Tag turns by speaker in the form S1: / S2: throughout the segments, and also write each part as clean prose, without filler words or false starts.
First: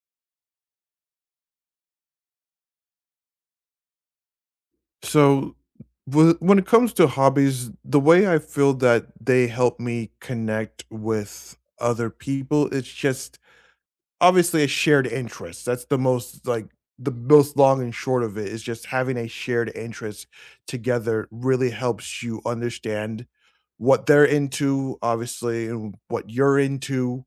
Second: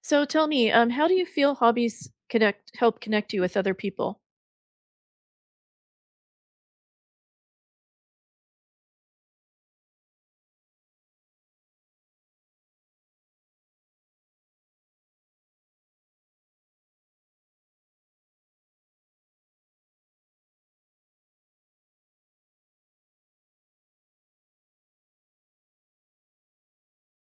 S1: So tell me, how do you feel hobbies connect help connect you with other people?
S2: So, when it comes to hobbies, the way I feel that they help me connect with other people, it's just obviously a shared interest. That's the most the most long and short of it is just having a shared interest together really helps you understand what they're into, obviously, and what you're into.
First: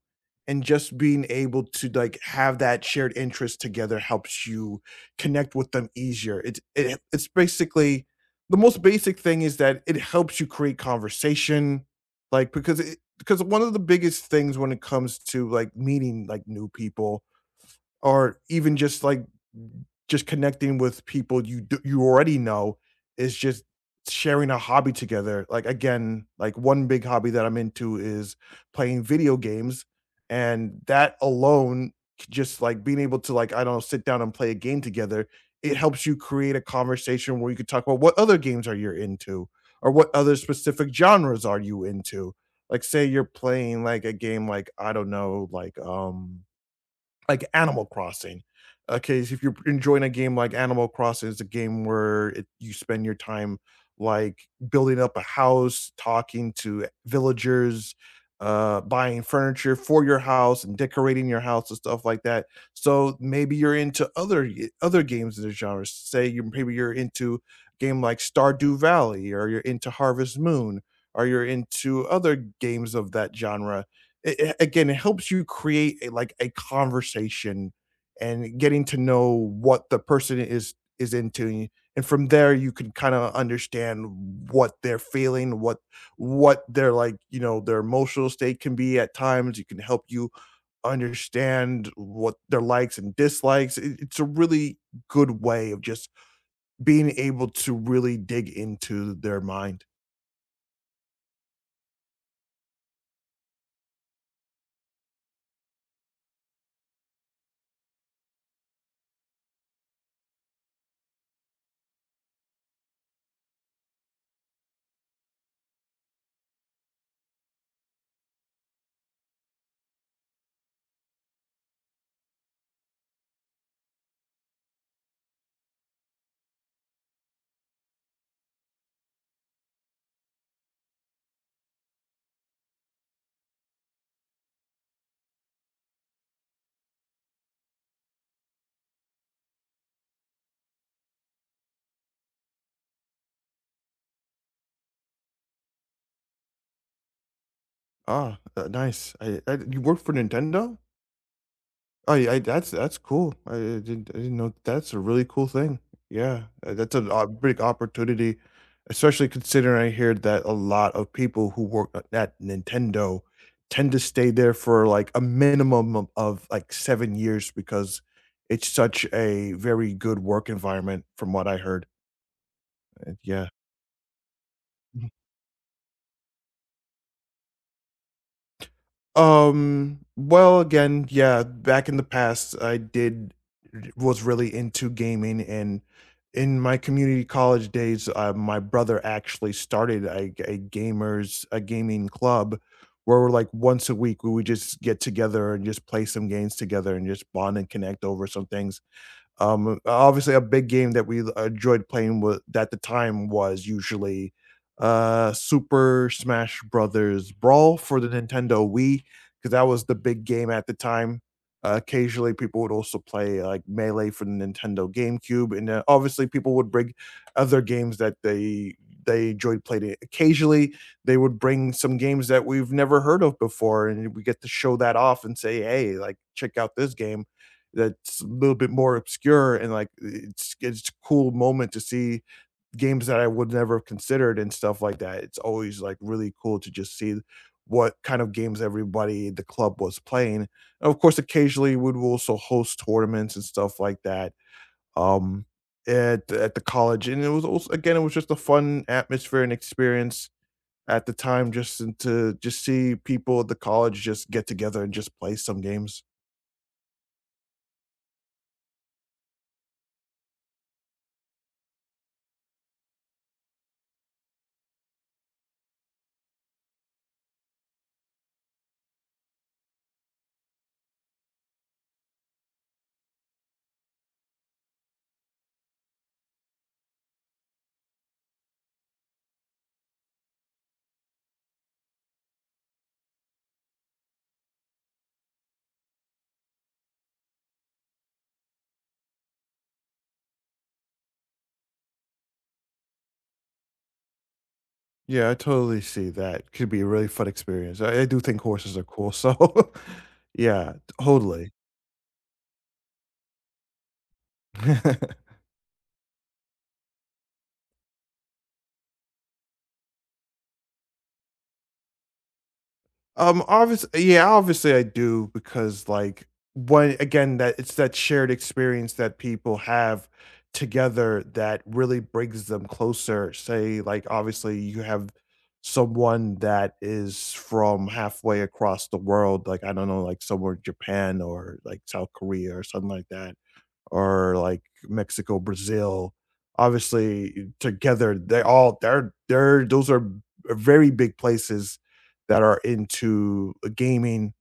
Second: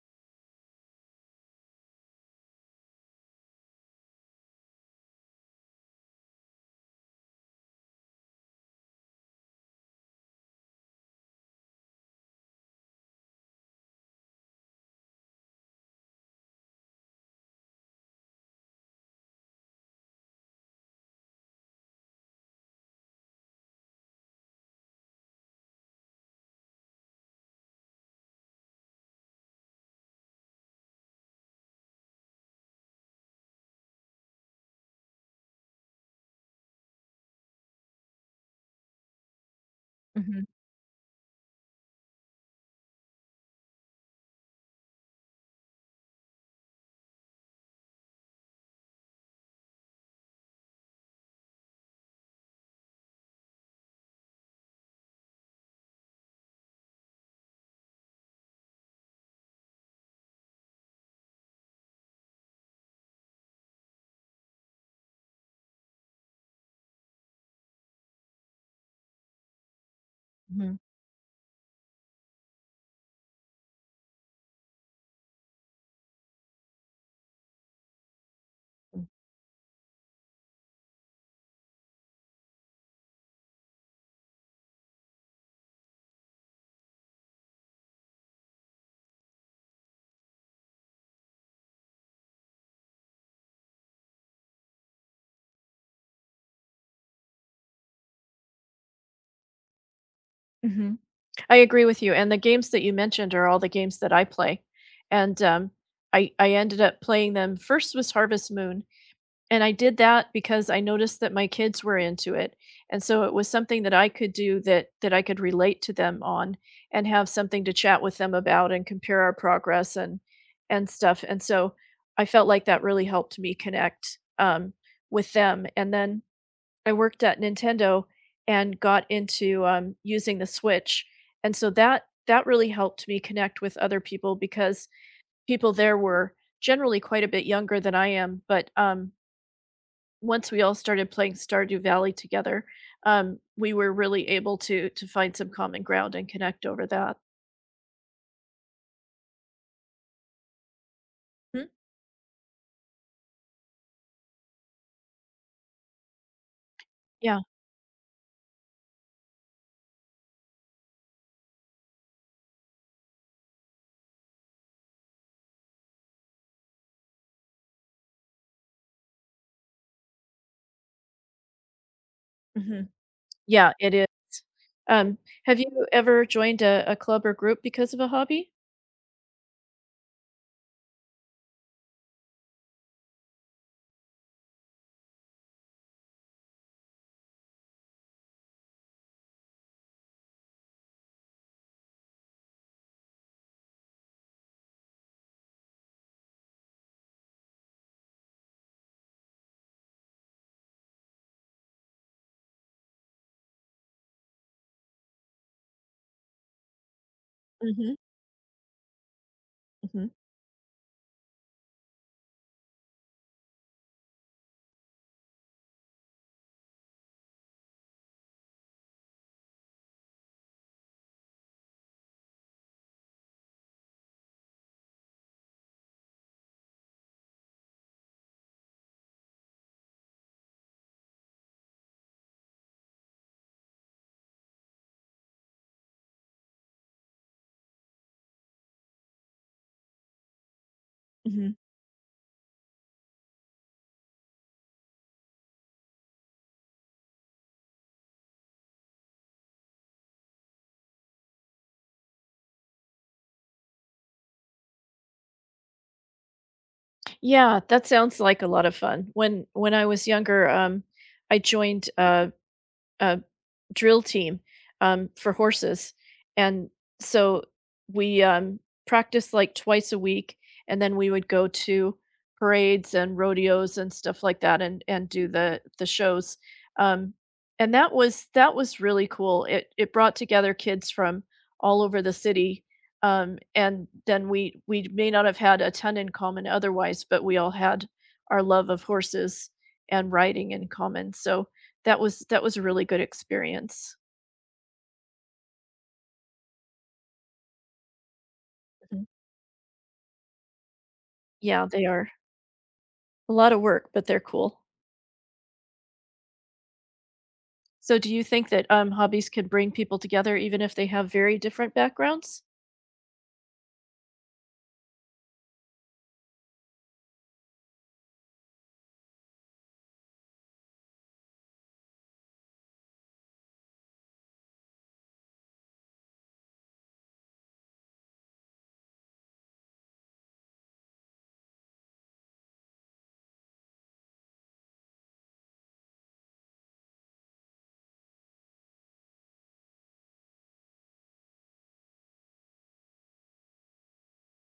S2: And just being able to like have that shared interest together helps you connect with them easier. It's basically the most basic thing is that it helps you create conversation, like because one of the biggest things when it comes to like meeting like new people or even just like just connecting with people you already know is just sharing a hobby together. Like again, like one big hobby that I'm into is playing video games, and that alone, just like being able to like I don't know, sit down and play a game together, it helps you create a conversation where you could talk about what other games are you into, or what other specific genres are you into. Like say you're playing like a game like I don't know, like Animal Crossing. Okay, so if you're enjoying a game like Animal Crossing, it's a game where it you spend your time, like, building up a house, talking to villagers, buying furniture for your house and decorating your house and stuff like that. So, maybe you're into other games in the genre. Say you Maybe you're into a game like Stardew Valley, or you're into Harvest
S1: Mhm.
S2: Moon, or you're into other games of that genre. Again, it helps you create a, like a conversation and getting to know what the person is into, and from there you can kind of understand what they're feeling, what their like you know their emotional state can be at times. You can help you understand what their likes and dislikes. It's a really good way of just being able to really dig into their mind.
S1: Mhm. I agree with you, and the games that you mentioned are all the games that I play, and, I ended up playing them first was Harvest Moon, and I did that because I noticed that my kids were into it, and so it was something that I could do that I could relate to them on and have something to chat with them about and compare our progress and stuff, and so I felt like that really helped me connect, with them, and then I worked at Nintendo and got into, using the Switch, and so that really helped me connect with other people because people there were generally quite a bit younger than I am, but, once we all started playing Stardew Valley together, we were really able to find some common ground and connect over that.
S2: Ah, nice. You work for Nintendo?
S1: Mhm.
S2: Oh, yeah, that's cool. I didn't know that's a really cool thing. Yeah, that's a
S1: Yeah.
S2: big opportunity, especially considering I hear that a lot of people who work at Nintendo tend to stay there for, like, a minimum of, like, 7 years because it's such a very good work environment from what I heard,
S1: Mhm.
S2: and yeah.
S1: Yeah, it is. Um, have you ever joined a club or group because of a hobby?
S2: Well, again, yeah, back in the past, I did was really into gaming, and in my community college days, my brother actually started a gamers a gaming club where we're like once a week we would just get together and just play some games together and just bond and connect over some things obviously, a big game that we enjoyed playing with at the time was usually Super Smash Brothers Brawl
S1: Mhm,
S2: for the Nintendo Wii because that was the
S1: mhm,
S2: big game at the time. Occasionally, people would also play like Melee for the Nintendo GameCube, and obviously, people would bring other games that they enjoyed playing. Occasionally, they would bring some games that we've never heard of before, and we get to show that off and say, "Hey, like check out this game." That's a little bit more obscure and like it's a cool moment to see games that I would never have considered and stuff like that. It's always like really cool to just see what kind of games everybody in the club was playing. And of course,
S1: mhm.
S2: occasionally we would also host tournaments and stuff like that. Um at the college, and it was also again it was just a fun atmosphere and experience at the time just to just see people at the college just get together and just play some games.
S1: Yeah, that sounds like a lot of fun. When I was younger, I joined a drill team for horses, and so we practiced like twice a week, and then we would go to parades and rodeos and stuff like that, and do the shows. Um, and that was really cool. It brought together kids from all over the city. And then we may not have had a ton in common otherwise, but we all had our love of horses and riding in common. So that was a really good experience.
S2: Yeah, I totally see that. Could be a really fun experience. I do think horses are
S1: Mhm.
S2: cool, so yeah, totally.
S1: Yeah, they are a lot of work, but they're cool. So do you think that, hobbies could bring people together even if they have very different backgrounds?
S2: Obvious yeah, obviously I do because, like, one again, that it's that shared experience that people have together that really brings them closer. Say, like, obviously, you have someone that is from halfway across the world, like, I don't know, like, somewhere in Japan or, like, South Korea or something like that or like Mexico, Brazil. Obviously, together they're those are very big places that are into gaming,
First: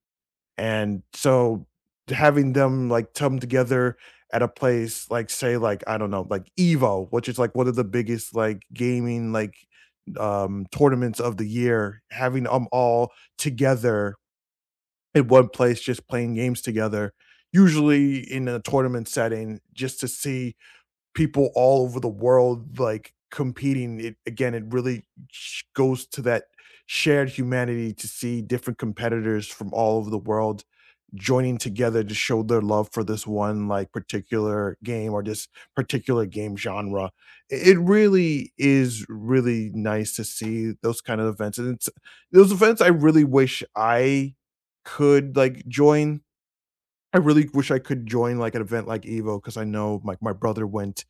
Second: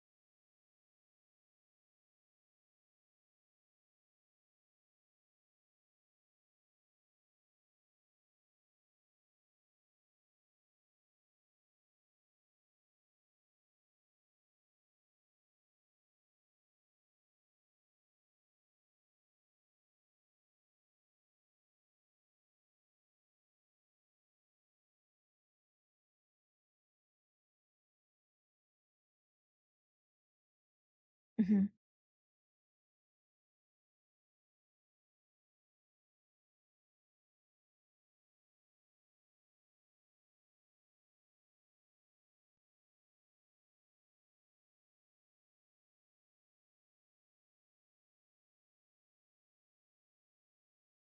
S2: and so having them like come together at a place like say like I don't know like Evo, which is like one of the biggest like gaming like tournaments of the year, having them all together in one place just playing games together, usually in a tournament setting, just to see people all over the world like competing. It really goes to that shared humanity to see different competitors from all over the world joining
S1: Mhm.
S2: together to show their love for this one like particular game or this particular game genre. It really is really nice to see those kind of events, and it's those events I really wish I could like join. I really wish I could join like an event like Evo because I know like my brother went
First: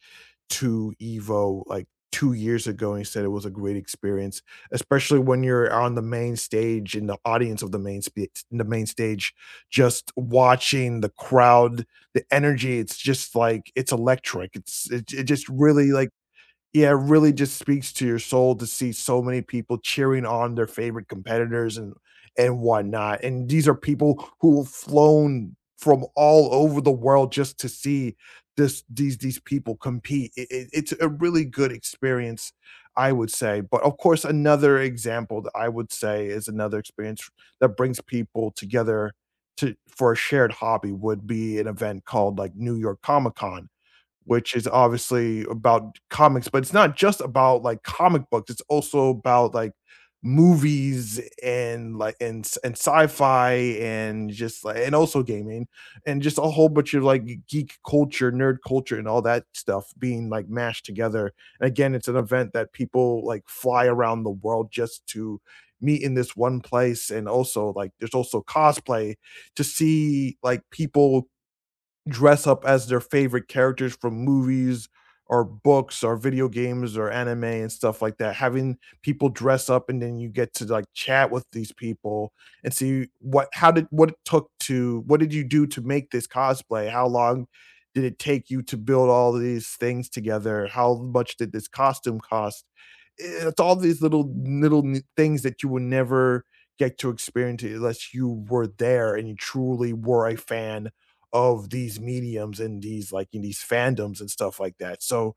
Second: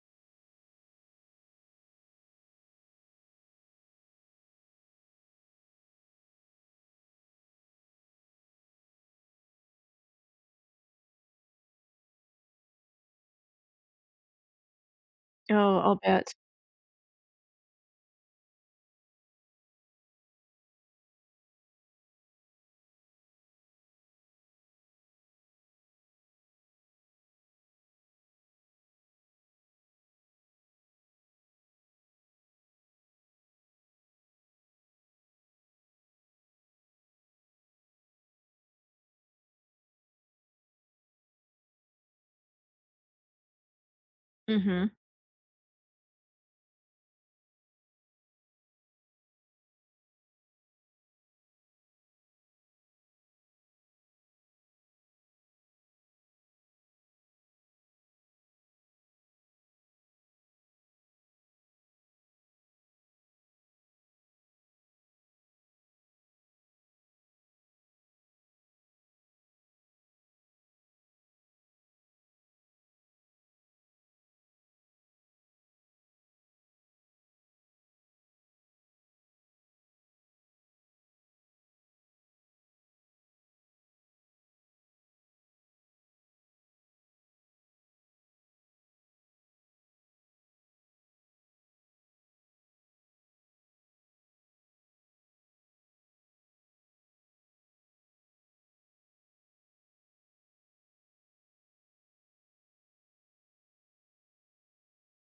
S2: to Evo like 2 years ago, and he said it was a great experience, especially when you're on the main stage, in the audience of the main sp in the main stage, just watching the crowd, the energy, it's just like it's electric. It just
S1: Oh,
S2: really,
S1: I'll
S2: like
S1: bet.
S2: yeah, it really just speaks to your soul to see so many people cheering on their favorite competitors and whatnot, and these are people who have flown from all over the world just to see this these people compete. It's a really good experience, I would say, but, of course, another example that I would say is another experience that brings people together to for a shared hobby would be an event called, like, New York Comic Con, which is
S1: Mhm.
S2: obviously about comics, but it's not just about, like, comic books, it's also about, like, movies and, like, and sci-fi and just, like and also gaming, and just a whole bunch of, like, geek culture, nerd culture, and all that stuff being, like, mashed together. And again, it's an event that people, like, fly around the world just to meet in this one place, and also, like, there's also cosplay to see, like, people dress up as their favorite characters from movies or books or video games or anime and stuff like that. Having people dress up and then you get to like chat with these people and see what how did what it took to what did you do to make this cosplay? How long did it take you to build all these things together? How much did this costume cost? Eh, it's all these little things that you would never get to experience unless you were there and you truly were a fan of these mediums and these like in these fandoms and stuff like that. So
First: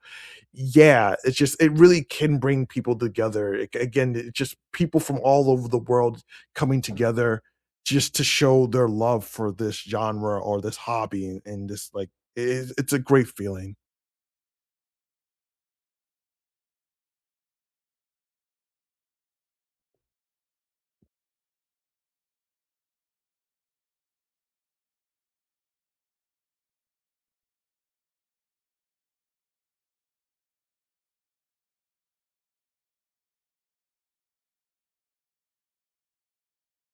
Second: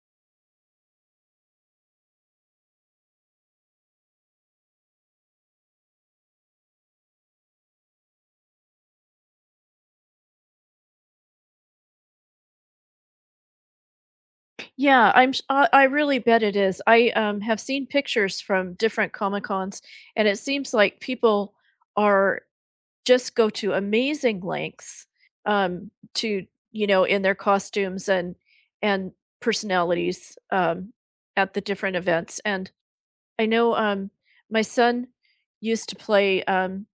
S2: yeah, it's just it really can bring people together. Again, it's just people from all over the world coming together just to show their love for this genre or this hobby and this like it's a great feeling.
S1: Yeah, I'm sh I really bet it is. I, have seen pictures from different Comic Cons, and it seems like people are just go to amazing lengths, to you know, in their costumes and personalities, at the different events, and I know, my son used to play,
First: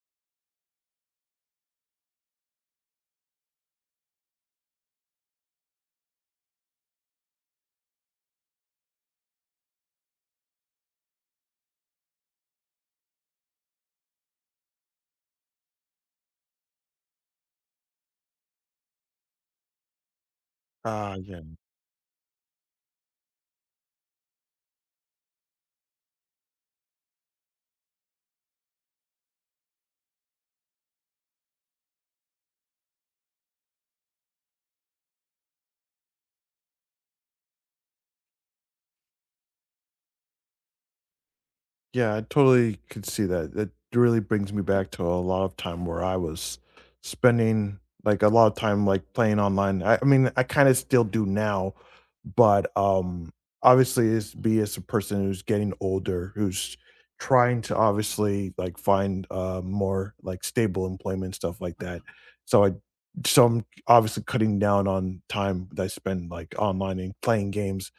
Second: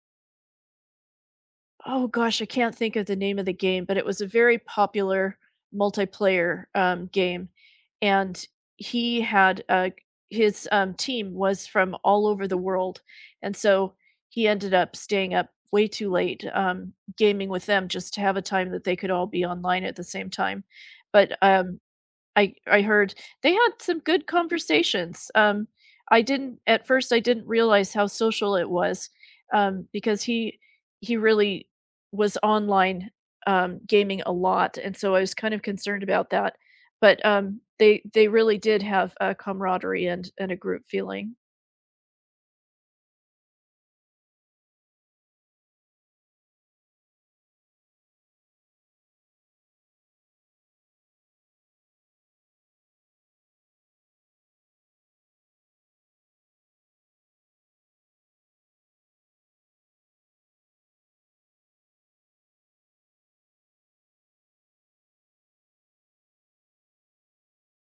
S1: oh gosh, I can't think of the name of the game, but it was a very popular multiplayer, game, and he had, his, team was from all over the world, and so he ended up staying up way too late, gaming with them just to have a time that they could all be online at the same time, but,
S2: Yeah.
S1: I heard they had some good conversations. I didn't at first I didn't realize how social it was, because he really was online gaming a lot, and so I was kind of concerned about that. But they really did have a camaraderie and a group feeling.
S2: Yeah, I totally could see that. That really brings me back to a lot of time where I was spending like a lot of time like playing online. I mean, I kind of still do now, but obviously it's be as a person who's getting older, who's trying to obviously like find more like stable employment stuff like that. So I so I'm obviously cutting down on time that I spend like online and playing games.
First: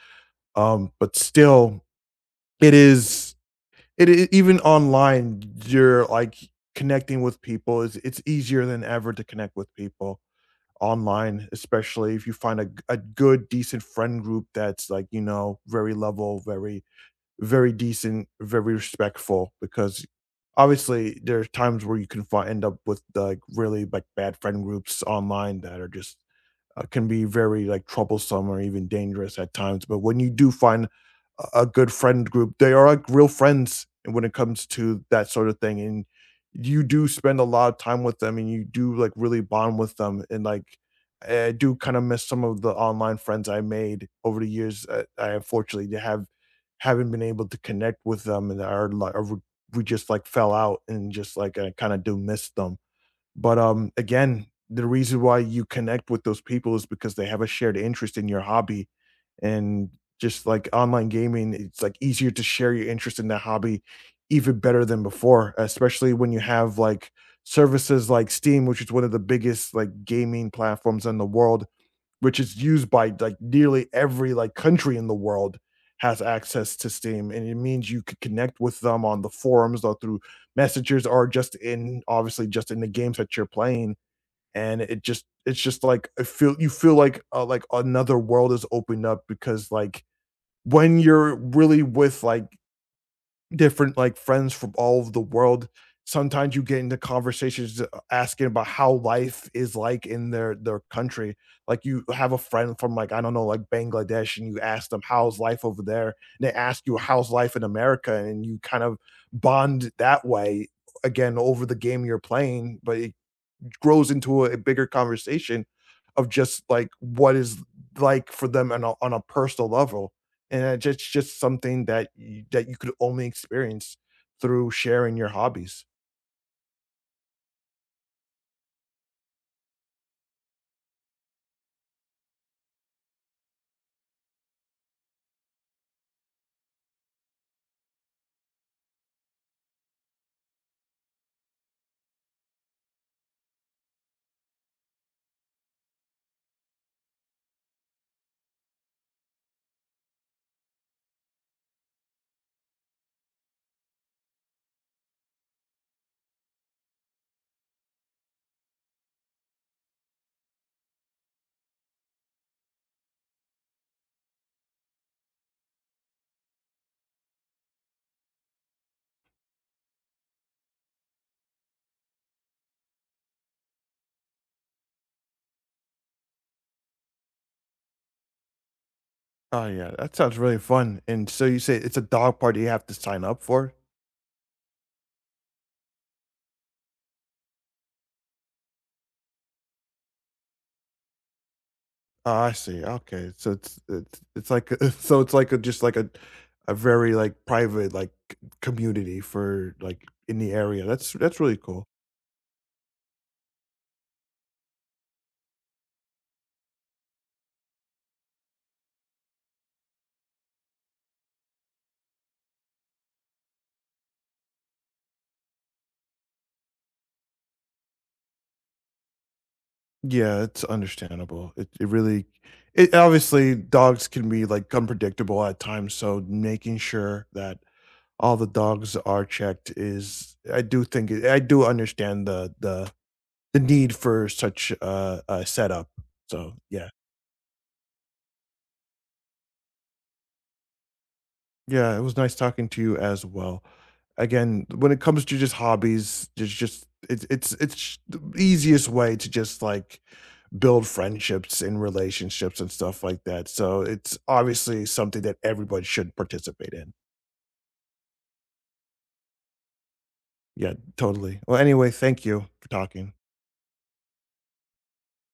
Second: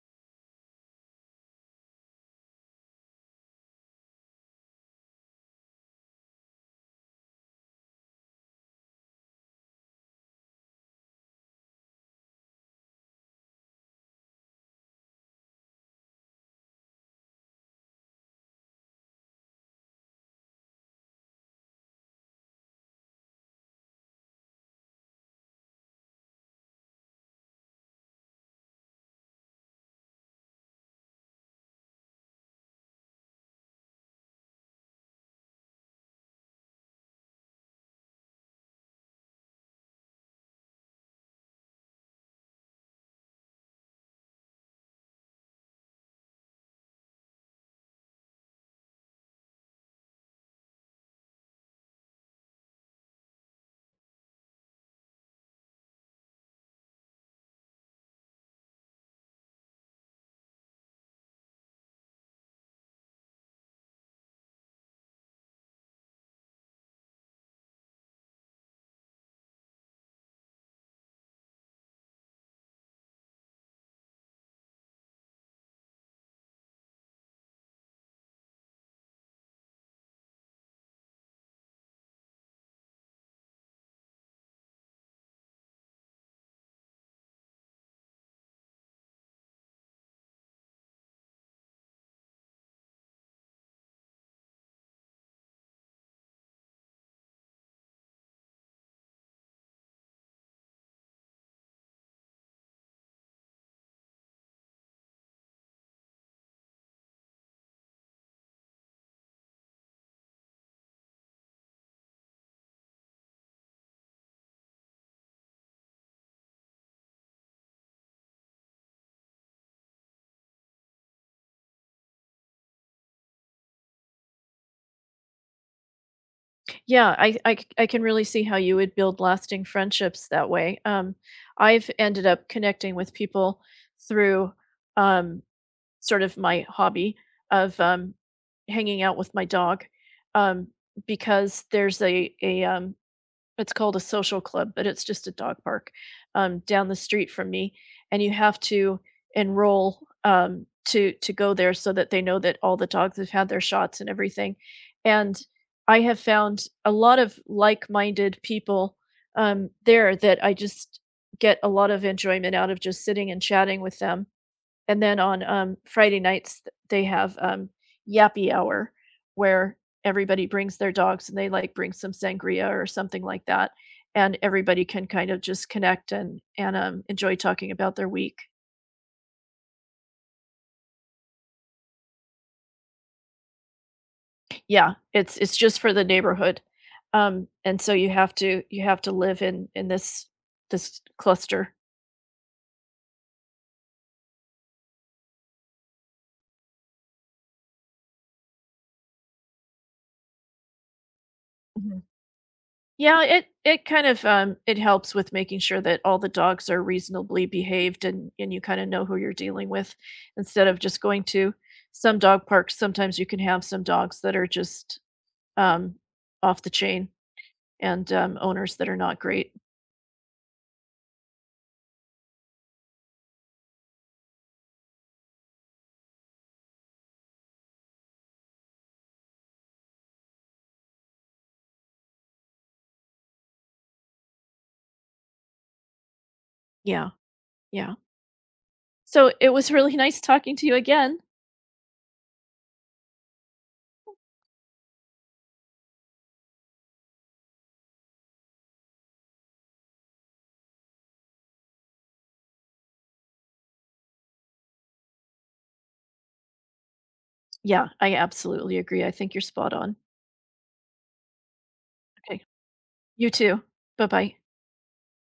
S2: But still it is it I even online, you're, like, connecting with people. Is it's easier than ever to connect with people online, especially if you find a good, decent friend group that's, like, you know, very level, very decent, very respectful because obviously there are times where you can find end up with like really like bad friend groups online that are just can be very like troublesome or even dangerous at times. But when you do find a good friend group, they are like real friends when it comes to that sort of thing. And you do spend a lot of time with them and you do like really bond with them. And like, I do kind of miss some of the online friends I made over the years. I unfortunately have Haven't been able to connect with them and are li or we just, like, fell out and just, like, I kinda do miss them. But, again, the reason why you connect with those people is because they have a shared interest in your hobby, and just like online gaming, it's, like, easier to share your interest in that hobby even better than before, especially when you have, like, services like Steam, which is one of the biggest, like, gaming platforms in the world, which is used by like nearly every like country in the world, has access to Steam, and it means you could connect with them on the forums or through messengers or just in obviously just in the games that you're playing. And it just it's just like I feel you feel like another world is opened up because like when you're really with like different, like, friends from all over the world. Sometimes you get into conversations, asking about how life is like in their country. Like, you have a friend from, like, I don't know, like, Bangladesh, and you ask them, "How's life over there?" And they ask you, "How's life in America?" And you kind of bond that way, again, over the game you're playing, but it grows into a bigger conversation of just like what is like for them on a personal level. And it's just something that you could only experience through sharing your hobbies.
S1: Yeah, I can really see how you would build lasting friendships that way. I've ended up connecting with people through. Um, sort of my hobby of hanging out with my dog um, because there's a it's called a social club, but it's just a dog park down the street from me, and you have to enroll to go there so that they know that all the dogs have had their shots and everything. And I have found a lot of like-minded people there that I just get a lot of enjoyment out of just sitting and chatting with them and then on Friday nights, they have Yappy Hour, where everybody brings their dogs and they like bring some sangria or something like that, and everybody can kind of just connect and enjoy talking about their week.
S2: Oh yeah, that sounds really fun. And so you say it's a dog party you have to sign up for?
S1: Yeah, it's just for the neighborhood, and so you have to live in in this cluster.
S2: Oh, I see. Okay. So it's it's like a, so it's like a just like a very like private like community for like in the area. That's really cool.
S1: Yeah, it kind of it helps with making sure that all the dogs are reasonably behaved and you kind of know who you're dealing with instead of just going to some dog parks. Sometimes you can have some dogs that are just um off the chain and owners that are not great.
S2: Yeah, it's understandable. It really it obviously, dogs can be, like, unpredictable at times, so making sure that all the dogs are checked is I do understand the need for such a setup. So, yeah.
S1: Yeah, yeah. So it was really nice talking to you again.
S2: Yeah, it was nice talking to you as well. Again, when it comes to just hobbies, there's just it's the easiest way to just, like, build friendships and relationships and stuff like that. So it's obviously something that everybody should participate in.
S1: Yeah, I absolutely agree. I think you're spot on.
S2: Yeah, totally. Well, anyway, thank
S1: Okay.
S2: you for talking.
S1: You too. Bye-bye.